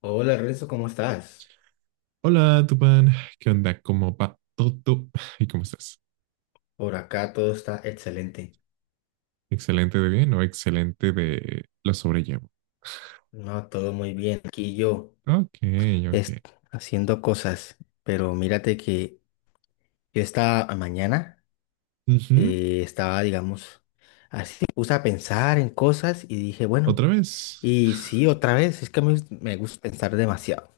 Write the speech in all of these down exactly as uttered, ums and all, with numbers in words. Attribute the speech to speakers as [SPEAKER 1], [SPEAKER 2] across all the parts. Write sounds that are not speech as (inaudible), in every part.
[SPEAKER 1] Hola Renzo, ¿cómo estás?
[SPEAKER 2] Hola, Tupán. ¿Qué onda? ¿Cómo va todo? ¿Y cómo estás?
[SPEAKER 1] Por acá todo está excelente.
[SPEAKER 2] ¿Excelente de bien o excelente de lo sobrellevo?
[SPEAKER 1] No, todo muy bien. Aquí yo
[SPEAKER 2] Ok, ok.
[SPEAKER 1] est- haciendo cosas, pero mírate que yo esta mañana
[SPEAKER 2] Ujú.
[SPEAKER 1] eh, estaba, digamos, me puse a pensar en cosas y dije, bueno,
[SPEAKER 2] ¿Otra vez?
[SPEAKER 1] y sí, otra vez, es que me, me gusta pensar demasiado.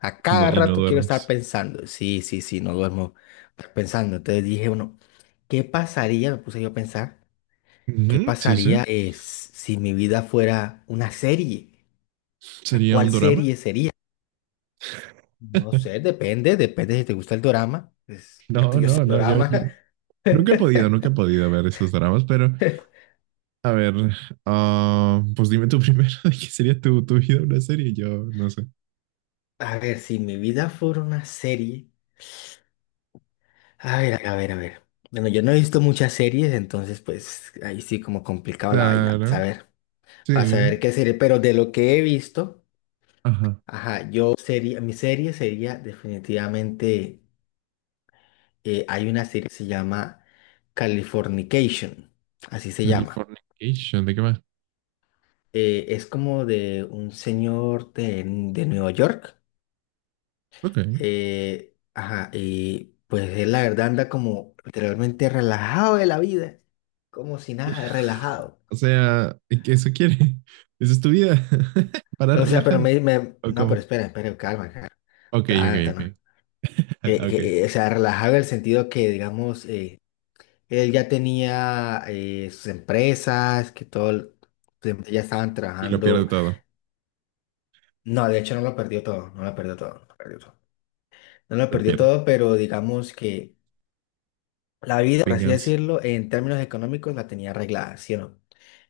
[SPEAKER 1] A
[SPEAKER 2] No,
[SPEAKER 1] cada
[SPEAKER 2] y no
[SPEAKER 1] rato quiero estar
[SPEAKER 2] duermes.
[SPEAKER 1] pensando. Sí, sí, sí, no duermo pensando. Entonces dije, bueno, ¿qué pasaría? Me puse yo a pensar. ¿Qué
[SPEAKER 2] Ujú, sí, sí.
[SPEAKER 1] pasaría es, si mi vida fuera una serie? O sea,
[SPEAKER 2] ¿Sería un
[SPEAKER 1] ¿cuál
[SPEAKER 2] drama?
[SPEAKER 1] serie sería? No sé,
[SPEAKER 2] (laughs)
[SPEAKER 1] depende, depende si te gusta el dorama. Pues, el
[SPEAKER 2] No,
[SPEAKER 1] tuyo es
[SPEAKER 2] no,
[SPEAKER 1] el
[SPEAKER 2] no, yo,
[SPEAKER 1] dorama.
[SPEAKER 2] yo. Nunca he podido, nunca he
[SPEAKER 1] (laughs)
[SPEAKER 2] podido ver esos dramas, pero a ver, ah, pues dime tú primero (laughs) de qué sería tu, tu vida una serie, yo no sé.
[SPEAKER 1] A ver, si mi vida fuera una serie. A ver, a ver, a ver. Bueno, yo no he visto muchas series, entonces pues ahí sí como complicado la vaina. Pues, a
[SPEAKER 2] Claro,
[SPEAKER 1] ver, para saber
[SPEAKER 2] sí.
[SPEAKER 1] qué serie, pero de lo que he visto,
[SPEAKER 2] Ajá.
[SPEAKER 1] ajá, yo sería, mi serie sería definitivamente. Eh, hay una serie que se llama Californication, así se llama.
[SPEAKER 2] Californication, ¿de qué va?
[SPEAKER 1] Eh, es como de un señor de, de Nueva York.
[SPEAKER 2] Ok.
[SPEAKER 1] Eh, ajá, y pues él la verdad anda como literalmente relajado de la vida, como si nada, relajado.
[SPEAKER 2] O sea, ¿y qué eso quiere? (laughs) Esa es tu vida. (laughs) Para
[SPEAKER 1] O sea, pero
[SPEAKER 2] relajada.
[SPEAKER 1] me, me-
[SPEAKER 2] ¿O
[SPEAKER 1] no, pero
[SPEAKER 2] cómo?
[SPEAKER 1] espera, espera, calma, calma.
[SPEAKER 2] Ok, ok,
[SPEAKER 1] Ah, no,
[SPEAKER 2] ok.
[SPEAKER 1] no. Que-
[SPEAKER 2] (laughs) Ok.
[SPEAKER 1] que, eh, o sea, relajado en el sentido que, digamos, eh, él ya tenía eh, sus empresas, que todo, el- pues, ya estaban
[SPEAKER 2] Y lo pierde
[SPEAKER 1] trabajando.
[SPEAKER 2] todo.
[SPEAKER 1] No, de hecho no lo perdió todo, no lo perdió todo, no lo perdió todo. No lo
[SPEAKER 2] Lo
[SPEAKER 1] perdió
[SPEAKER 2] pierde.
[SPEAKER 1] todo, pero digamos que la vida, por así
[SPEAKER 2] Venganza.
[SPEAKER 1] decirlo, en términos económicos la tenía arreglada, ¿sí o no?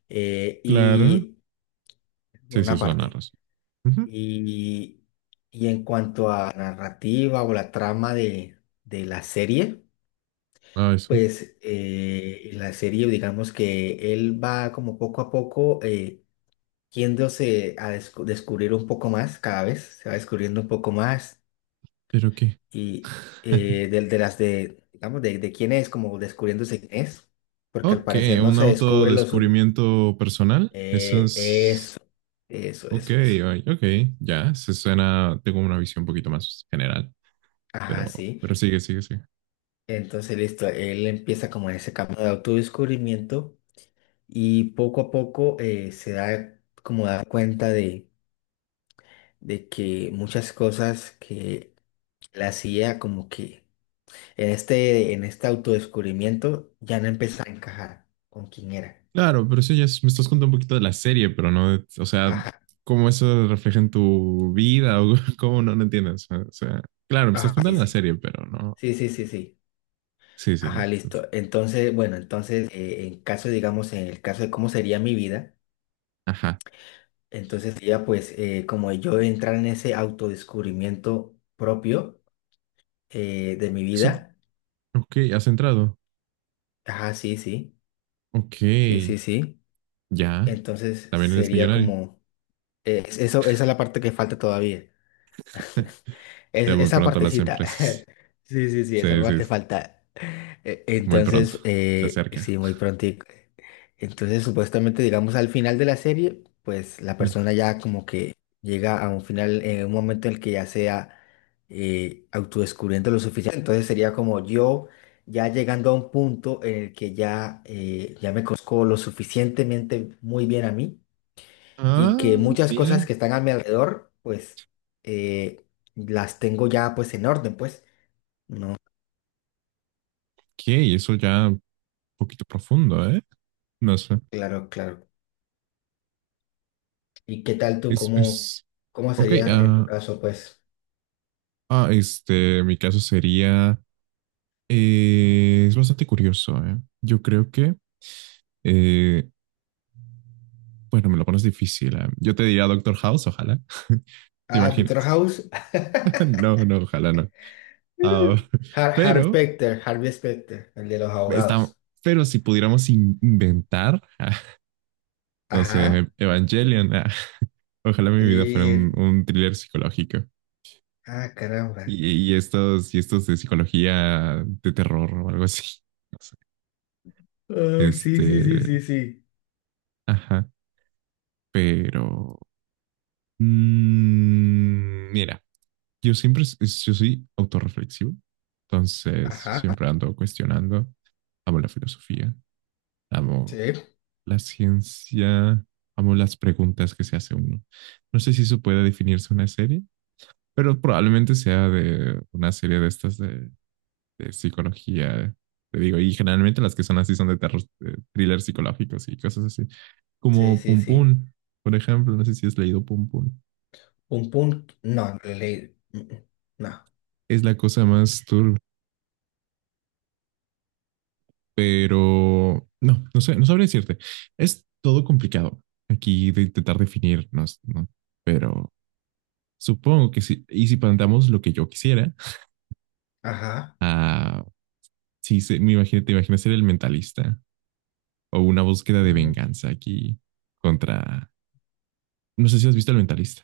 [SPEAKER 1] Eh,
[SPEAKER 2] Claro.
[SPEAKER 1] y por
[SPEAKER 2] Sí, sí,
[SPEAKER 1] una
[SPEAKER 2] suena
[SPEAKER 1] parte.
[SPEAKER 2] razón. Ujú.
[SPEAKER 1] Y, y en cuanto a la narrativa o la trama de, de la serie,
[SPEAKER 2] Ah, eso.
[SPEAKER 1] pues eh, en la serie, digamos que él va como poco a poco eh, yéndose a descu- descubrir un poco más cada vez, se va descubriendo un poco más
[SPEAKER 2] ¿Pero qué?
[SPEAKER 1] y
[SPEAKER 2] (laughs)
[SPEAKER 1] eh, del- de, las de, digamos, de, de quién es, como descubriéndose quién es, porque al
[SPEAKER 2] Ok,
[SPEAKER 1] parecer no
[SPEAKER 2] un
[SPEAKER 1] se descubre los...
[SPEAKER 2] autodescubrimiento personal. Eso
[SPEAKER 1] eh,
[SPEAKER 2] es.
[SPEAKER 1] eso, eso,
[SPEAKER 2] Ok,
[SPEAKER 1] eso, eso.
[SPEAKER 2] ay, ok. Ya, se suena. Tengo una visión un poquito más general.
[SPEAKER 1] Ajá,
[SPEAKER 2] Pero,
[SPEAKER 1] sí.
[SPEAKER 2] pero sigue, sigue, sigue.
[SPEAKER 1] Entonces, listo, él empieza como en ese camino de autodescubrimiento y poco a poco eh, se da como da cuenta de, de que muchas cosas que él hacía como que en este, en este autodescubrimiento ya no empezaba a encajar con quién era.
[SPEAKER 2] Claro, pero eso ya es... Me estás contando un poquito de la serie, pero no, de... O sea,
[SPEAKER 1] Ajá,
[SPEAKER 2] cómo eso refleja en tu vida o (laughs) cómo no, no entiendes. O sea, claro, me estás
[SPEAKER 1] ajá, sí,
[SPEAKER 2] contando la
[SPEAKER 1] sí.
[SPEAKER 2] serie, pero no.
[SPEAKER 1] Sí, sí, sí, sí.
[SPEAKER 2] Sí, sí.
[SPEAKER 1] Ajá,
[SPEAKER 2] es- es-
[SPEAKER 1] listo. Entonces, bueno, entonces, eh, en caso, digamos, en el caso de cómo sería mi vida,
[SPEAKER 2] Ajá.
[SPEAKER 1] entonces sería pues eh, como yo entrar en ese autodescubrimiento propio eh, de mi
[SPEAKER 2] Eso-
[SPEAKER 1] vida.
[SPEAKER 2] ok, has entrado.
[SPEAKER 1] Ajá, sí, sí,
[SPEAKER 2] Ok,
[SPEAKER 1] sí, sí, sí.
[SPEAKER 2] ya.
[SPEAKER 1] Entonces
[SPEAKER 2] También eres
[SPEAKER 1] sería
[SPEAKER 2] millonario.
[SPEAKER 1] como, eh, eso, esa es la parte que falta todavía.
[SPEAKER 2] (laughs)
[SPEAKER 1] (laughs)
[SPEAKER 2] Ya
[SPEAKER 1] Es-
[SPEAKER 2] muy
[SPEAKER 1] esa
[SPEAKER 2] pronto las
[SPEAKER 1] partecita. (laughs)
[SPEAKER 2] empresas.
[SPEAKER 1] Sí, sí, sí, esa
[SPEAKER 2] Sí, sí,
[SPEAKER 1] parte
[SPEAKER 2] sí,
[SPEAKER 1] falta. E-
[SPEAKER 2] muy pronto.
[SPEAKER 1] Entonces,
[SPEAKER 2] Se
[SPEAKER 1] eh,
[SPEAKER 2] acerca.
[SPEAKER 1] sí, muy prontico. Entonces, supuestamente, digamos, al final de la serie, pues la
[SPEAKER 2] Mm.
[SPEAKER 1] persona ya como que llega a un final, en un momento en el que ya sea eh, autodescubriendo lo suficiente. Entonces sería como yo ya llegando a un punto en el que ya, eh, ya me conozco lo suficientemente muy bien a mí y que
[SPEAKER 2] Ah,
[SPEAKER 1] muchas cosas
[SPEAKER 2] mira.
[SPEAKER 1] que están a mi alrededor, pues eh, las tengo ya pues en orden, pues.
[SPEAKER 2] Ok, eso ya un poquito profundo, ¿eh? No sé.
[SPEAKER 1] Claro, claro. ¿Y qué tal tú?
[SPEAKER 2] Es,
[SPEAKER 1] ¿Cómo,
[SPEAKER 2] es,
[SPEAKER 1] cómo
[SPEAKER 2] ok,
[SPEAKER 1] sería en tu
[SPEAKER 2] ah,
[SPEAKER 1] caso, pues?
[SPEAKER 2] ah, este, mi caso sería, eh, es bastante curioso, ¿eh? Yo creo que, eh, bueno, me lo pones difícil, ¿eh? Yo te diría Doctor House, ojalá, ¿te
[SPEAKER 1] Ah, Doctor
[SPEAKER 2] imaginas?
[SPEAKER 1] House.
[SPEAKER 2] (laughs)
[SPEAKER 1] (laughs)
[SPEAKER 2] No, no, ojalá no. Ah, (laughs)
[SPEAKER 1] Har- Harvey
[SPEAKER 2] pero,
[SPEAKER 1] Specter, Harvey Specter, el de los
[SPEAKER 2] está,
[SPEAKER 1] abogados.
[SPEAKER 2] pero si pudiéramos in- inventar, (laughs) no sé,
[SPEAKER 1] Ajá.
[SPEAKER 2] Evangelion, ah, ojalá mi vida fuera un,
[SPEAKER 1] Y...
[SPEAKER 2] un thriller psicológico.
[SPEAKER 1] Ah, caramba.
[SPEAKER 2] Y, y estos, y estos de psicología de terror o algo así. (laughs) No sé.
[SPEAKER 1] Oh, sí, sí, sí,
[SPEAKER 2] Este,
[SPEAKER 1] sí, sí.
[SPEAKER 2] ajá, pero... Mm, mira, yo siempre, s- yo soy autorreflexivo, entonces yo
[SPEAKER 1] Ajá.
[SPEAKER 2] siempre ando cuestionando. Amo la filosofía, amo
[SPEAKER 1] Sí,
[SPEAKER 2] la ciencia, amo las preguntas que se hace uno. No sé si eso puede definirse una serie, pero probablemente sea de una serie de estas de, de psicología. Te digo, y generalmente las que son así son de terror, de thrillers psicológicos y cosas así.
[SPEAKER 1] sí,
[SPEAKER 2] Como
[SPEAKER 1] sí,
[SPEAKER 2] Pum
[SPEAKER 1] sí.
[SPEAKER 2] Pum, por ejemplo, no sé si has leído Pum Pum.
[SPEAKER 1] Un punto. No, le leí. Mm, mm, no.
[SPEAKER 2] Es la cosa más turbia. Pero no, no sé, no sabría decirte. Es todo complicado aquí de intentar definirnos, ¿no? Pero supongo que sí. Y si planteamos lo que yo quisiera,
[SPEAKER 1] Ajá.
[SPEAKER 2] ah, sí, se- me imagino, te imaginas ser el mentalista o una búsqueda de venganza aquí contra. No sé si has visto el mentalista.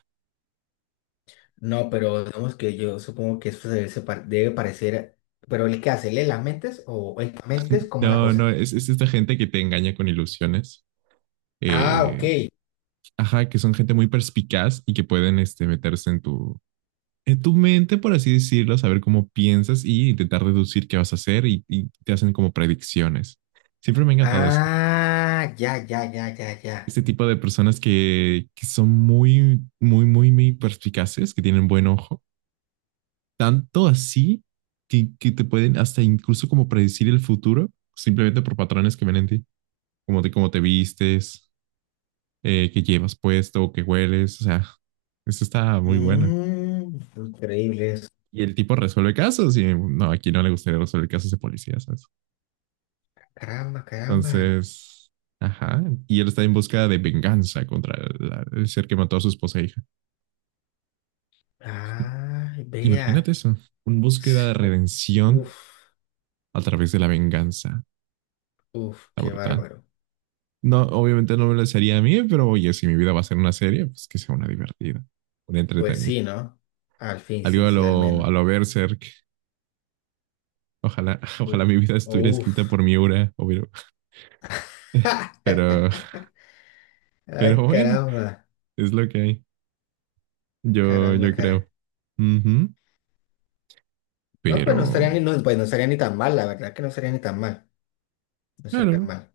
[SPEAKER 1] No, pero digamos que yo supongo que eso se debe, separ- debe parecer. Pero el que hace, ¿lee las mentes o el que mentes? ¿Cómo es la
[SPEAKER 2] No, no,
[SPEAKER 1] cosa?
[SPEAKER 2] es, es esta gente que te engaña con ilusiones.
[SPEAKER 1] Ah,
[SPEAKER 2] eh,
[SPEAKER 1] ok.
[SPEAKER 2] ajá, que son gente muy perspicaz y que pueden este, meterse en tu, en tu mente, por así decirlo, saber cómo piensas y intentar deducir qué vas a hacer y, y te hacen como predicciones. Siempre me ha encantado eso.
[SPEAKER 1] Ah, ya, ya, ya, ya, ya.
[SPEAKER 2] Este tipo de personas que, que son muy, muy, muy, muy perspicaces, que tienen buen ojo, tanto así que, que te pueden hasta incluso como predecir el futuro simplemente por patrones que ven en ti, como de cómo te vistes, eh, qué llevas puesto, qué hueles, o sea, eso está muy buena.
[SPEAKER 1] Mmm, increíble eso.
[SPEAKER 2] Y el tipo resuelve casos y no, aquí no le gustaría resolver casos de policía, ¿sabes?
[SPEAKER 1] Caramba, caramba.
[SPEAKER 2] Entonces, ajá. Y él está en búsqueda de venganza contra la- el ser que mató a su esposa e hija.
[SPEAKER 1] Ay,
[SPEAKER 2] Imagínate
[SPEAKER 1] vea.
[SPEAKER 2] eso. Una búsqueda de
[SPEAKER 1] S-
[SPEAKER 2] redención
[SPEAKER 1] Uf,
[SPEAKER 2] a través de la venganza.
[SPEAKER 1] uf,
[SPEAKER 2] Está
[SPEAKER 1] qué
[SPEAKER 2] brutal.
[SPEAKER 1] bárbaro.
[SPEAKER 2] No, obviamente no me lo sería a mí, pero oye, si mi vida va a ser una serie, pues que sea una divertida, una
[SPEAKER 1] Pues
[SPEAKER 2] entretenida.
[SPEAKER 1] sí, ¿no? Al fin,
[SPEAKER 2] Algo
[SPEAKER 1] sí,
[SPEAKER 2] a
[SPEAKER 1] sí, al
[SPEAKER 2] lo, a
[SPEAKER 1] menos.
[SPEAKER 2] lo Berserk. Ojalá, (laughs) ojalá
[SPEAKER 1] U-
[SPEAKER 2] mi vida estuviera escrita
[SPEAKER 1] Uf.
[SPEAKER 2] por Miura, obvio. (laughs)
[SPEAKER 1] (laughs)
[SPEAKER 2] Pero,
[SPEAKER 1] Ah,
[SPEAKER 2] pero bueno,
[SPEAKER 1] caramba,
[SPEAKER 2] es lo que hay. Yo,
[SPEAKER 1] caramba,
[SPEAKER 2] yo
[SPEAKER 1] caramba.
[SPEAKER 2] creo. Ujú.
[SPEAKER 1] No,
[SPEAKER 2] Pero,
[SPEAKER 1] pues no estaría ni, no, pues no estaría ni tan mal, la verdad que no estaría ni tan mal. No estaría
[SPEAKER 2] claro,
[SPEAKER 1] mal.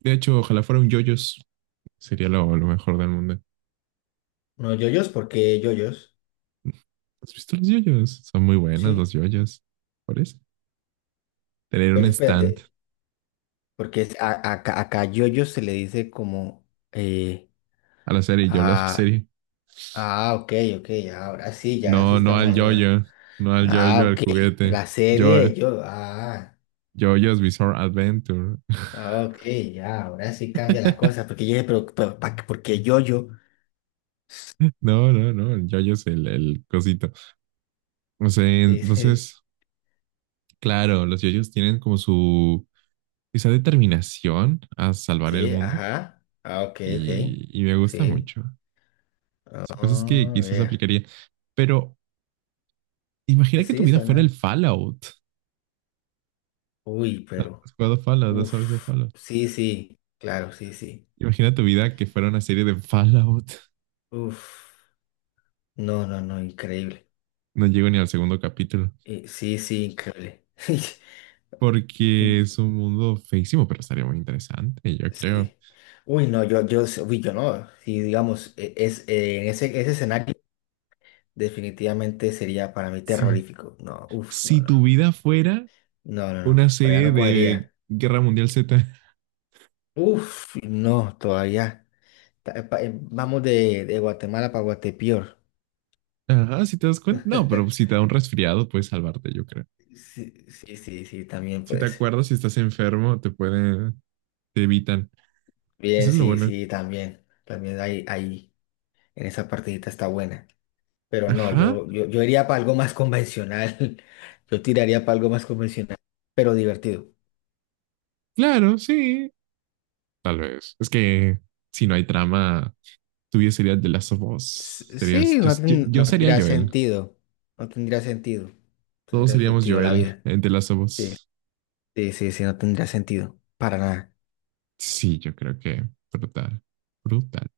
[SPEAKER 2] de hecho, ojalá fuera un yoyos. Sería lo, lo mejor del mundo.
[SPEAKER 1] No, yoyos, porque yoyos,
[SPEAKER 2] ¿Has visto los yoyos? Son muy buenas
[SPEAKER 1] sí,
[SPEAKER 2] los yoyos. Por eso. Tener un
[SPEAKER 1] pero espérate,
[SPEAKER 2] stand
[SPEAKER 1] porque es- a- a- acá, acá yoyos se le dice como eh,
[SPEAKER 2] a la serie, yo a la
[SPEAKER 1] ah,
[SPEAKER 2] serie.
[SPEAKER 1] ah, ok, ok, ahora sí, ya sí
[SPEAKER 2] No, no
[SPEAKER 1] estamos
[SPEAKER 2] al
[SPEAKER 1] hablando.
[SPEAKER 2] yoyo. No al
[SPEAKER 1] Ah,
[SPEAKER 2] yoyo, al
[SPEAKER 1] ok.
[SPEAKER 2] juguete.
[SPEAKER 1] La serie
[SPEAKER 2] Yo,
[SPEAKER 1] de yo, ah,
[SPEAKER 2] yoyos Bizarre Adventure.
[SPEAKER 1] ah, ok, ya, ahora sí cambia la cosa.
[SPEAKER 2] (laughs)
[SPEAKER 1] Porque yo dije, pero, pero ¿pa qué? ¿Por qué yoyo? (laughs)
[SPEAKER 2] No, no, no. El yoyo es el, el cosito. No sé,
[SPEAKER 1] Dice,
[SPEAKER 2] entonces, claro, los yoyos tienen como su, esa determinación a salvar el
[SPEAKER 1] sí,
[SPEAKER 2] mundo.
[SPEAKER 1] ajá. Ah, ok, ok.
[SPEAKER 2] Y, y me gusta
[SPEAKER 1] Sí.
[SPEAKER 2] mucho. Son cosas que
[SPEAKER 1] Ah,
[SPEAKER 2] quizás
[SPEAKER 1] vea.
[SPEAKER 2] aplicaría. Pero imagina
[SPEAKER 1] Pues
[SPEAKER 2] que tu
[SPEAKER 1] sí,
[SPEAKER 2] vida fuera el
[SPEAKER 1] suena.
[SPEAKER 2] Fallout.
[SPEAKER 1] Uy, pero,
[SPEAKER 2] Has jugado Fallout, no sabes de
[SPEAKER 1] uff,
[SPEAKER 2] Fallout.
[SPEAKER 1] sí, sí, claro, sí, sí,
[SPEAKER 2] Imagina tu vida que fuera una serie de Fallout.
[SPEAKER 1] uff, no, no, no, increíble.
[SPEAKER 2] No llego ni al segundo capítulo.
[SPEAKER 1] Eh, sí, sí, increíble. (laughs)
[SPEAKER 2] Porque
[SPEAKER 1] In-
[SPEAKER 2] es un mundo feísimo, pero estaría muy interesante, yo creo.
[SPEAKER 1] sí, uy, no, yo, yo, sé- uy, yo no, si digamos, e- es, eh, en ese, ese escenario, definitivamente sería para mí
[SPEAKER 2] Sí.
[SPEAKER 1] terrorífico, no, uff, no,
[SPEAKER 2] Si tu
[SPEAKER 1] no,
[SPEAKER 2] vida fuera
[SPEAKER 1] no, no, no, no,
[SPEAKER 2] una
[SPEAKER 1] por allá
[SPEAKER 2] serie
[SPEAKER 1] no
[SPEAKER 2] de
[SPEAKER 1] cogería,
[SPEAKER 2] Guerra Mundial Z.
[SPEAKER 1] uff, no, todavía, Ta- pa- eh, vamos de, de Guatemala para Guatepeor.
[SPEAKER 2] (laughs) Ajá, si te das cuenta. No, pero si
[SPEAKER 1] (laughs)
[SPEAKER 2] te da un resfriado, puedes salvarte, yo creo.
[SPEAKER 1] Sí, sí, sí, sí, también
[SPEAKER 2] Si te
[SPEAKER 1] puede ser.
[SPEAKER 2] acuerdas, si estás enfermo, te pueden, te evitan. Eso
[SPEAKER 1] Bien,
[SPEAKER 2] es lo
[SPEAKER 1] sí,
[SPEAKER 2] bueno.
[SPEAKER 1] sí, también. También ahí, ahí en esa partidita está buena. Pero no,
[SPEAKER 2] Ajá.
[SPEAKER 1] yo, yo, yo iría para algo más convencional. (laughs) Yo tiraría para algo más convencional, pero divertido.
[SPEAKER 2] Claro, sí, tal vez. Es que si no hay trama, tú ya serías The Last of
[SPEAKER 1] S-
[SPEAKER 2] Us. Serías,
[SPEAKER 1] Sí,
[SPEAKER 2] yo,
[SPEAKER 1] no,
[SPEAKER 2] yo,
[SPEAKER 1] ten-
[SPEAKER 2] yo
[SPEAKER 1] no
[SPEAKER 2] sería
[SPEAKER 1] tendría
[SPEAKER 2] Joel.
[SPEAKER 1] sentido. No tendría sentido.
[SPEAKER 2] Todos
[SPEAKER 1] Tendría
[SPEAKER 2] seríamos
[SPEAKER 1] sentido la
[SPEAKER 2] Joel
[SPEAKER 1] vida.
[SPEAKER 2] en The Last of
[SPEAKER 1] Sí,
[SPEAKER 2] Us.
[SPEAKER 1] sí, sí, sí, no tendría sentido. Para nada.
[SPEAKER 2] Sí, yo creo que brutal. Brutal.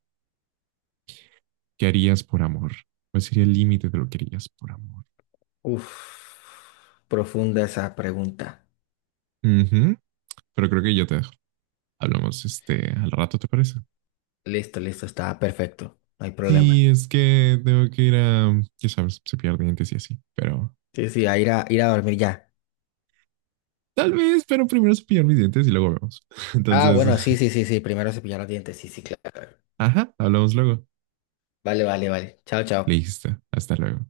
[SPEAKER 2] ¿Qué harías por amor? ¿Cuál sería el límite de lo que harías por amor?
[SPEAKER 1] Uf, profunda esa pregunta.
[SPEAKER 2] Ujú, pero creo que yo te dejo. Hablamos este al rato, ¿te parece?
[SPEAKER 1] Listo, listo, está perfecto. No hay
[SPEAKER 2] Sí,
[SPEAKER 1] problema.
[SPEAKER 2] es que tengo que ir a, ya sabes, cepillar dientes y así. Pero
[SPEAKER 1] Sí, sí, a ir a, ir a dormir ya.
[SPEAKER 2] tal vez, pero primero cepillar mis dientes y luego vemos. (laughs)
[SPEAKER 1] Ah,
[SPEAKER 2] Entonces,
[SPEAKER 1] bueno, sí, sí, sí, sí. Primero cepillar los dientes. Sí, sí, claro.
[SPEAKER 2] (laughs) ajá, hablamos luego.
[SPEAKER 1] Vale, vale, vale. Chao, chao.
[SPEAKER 2] Listo, hasta luego.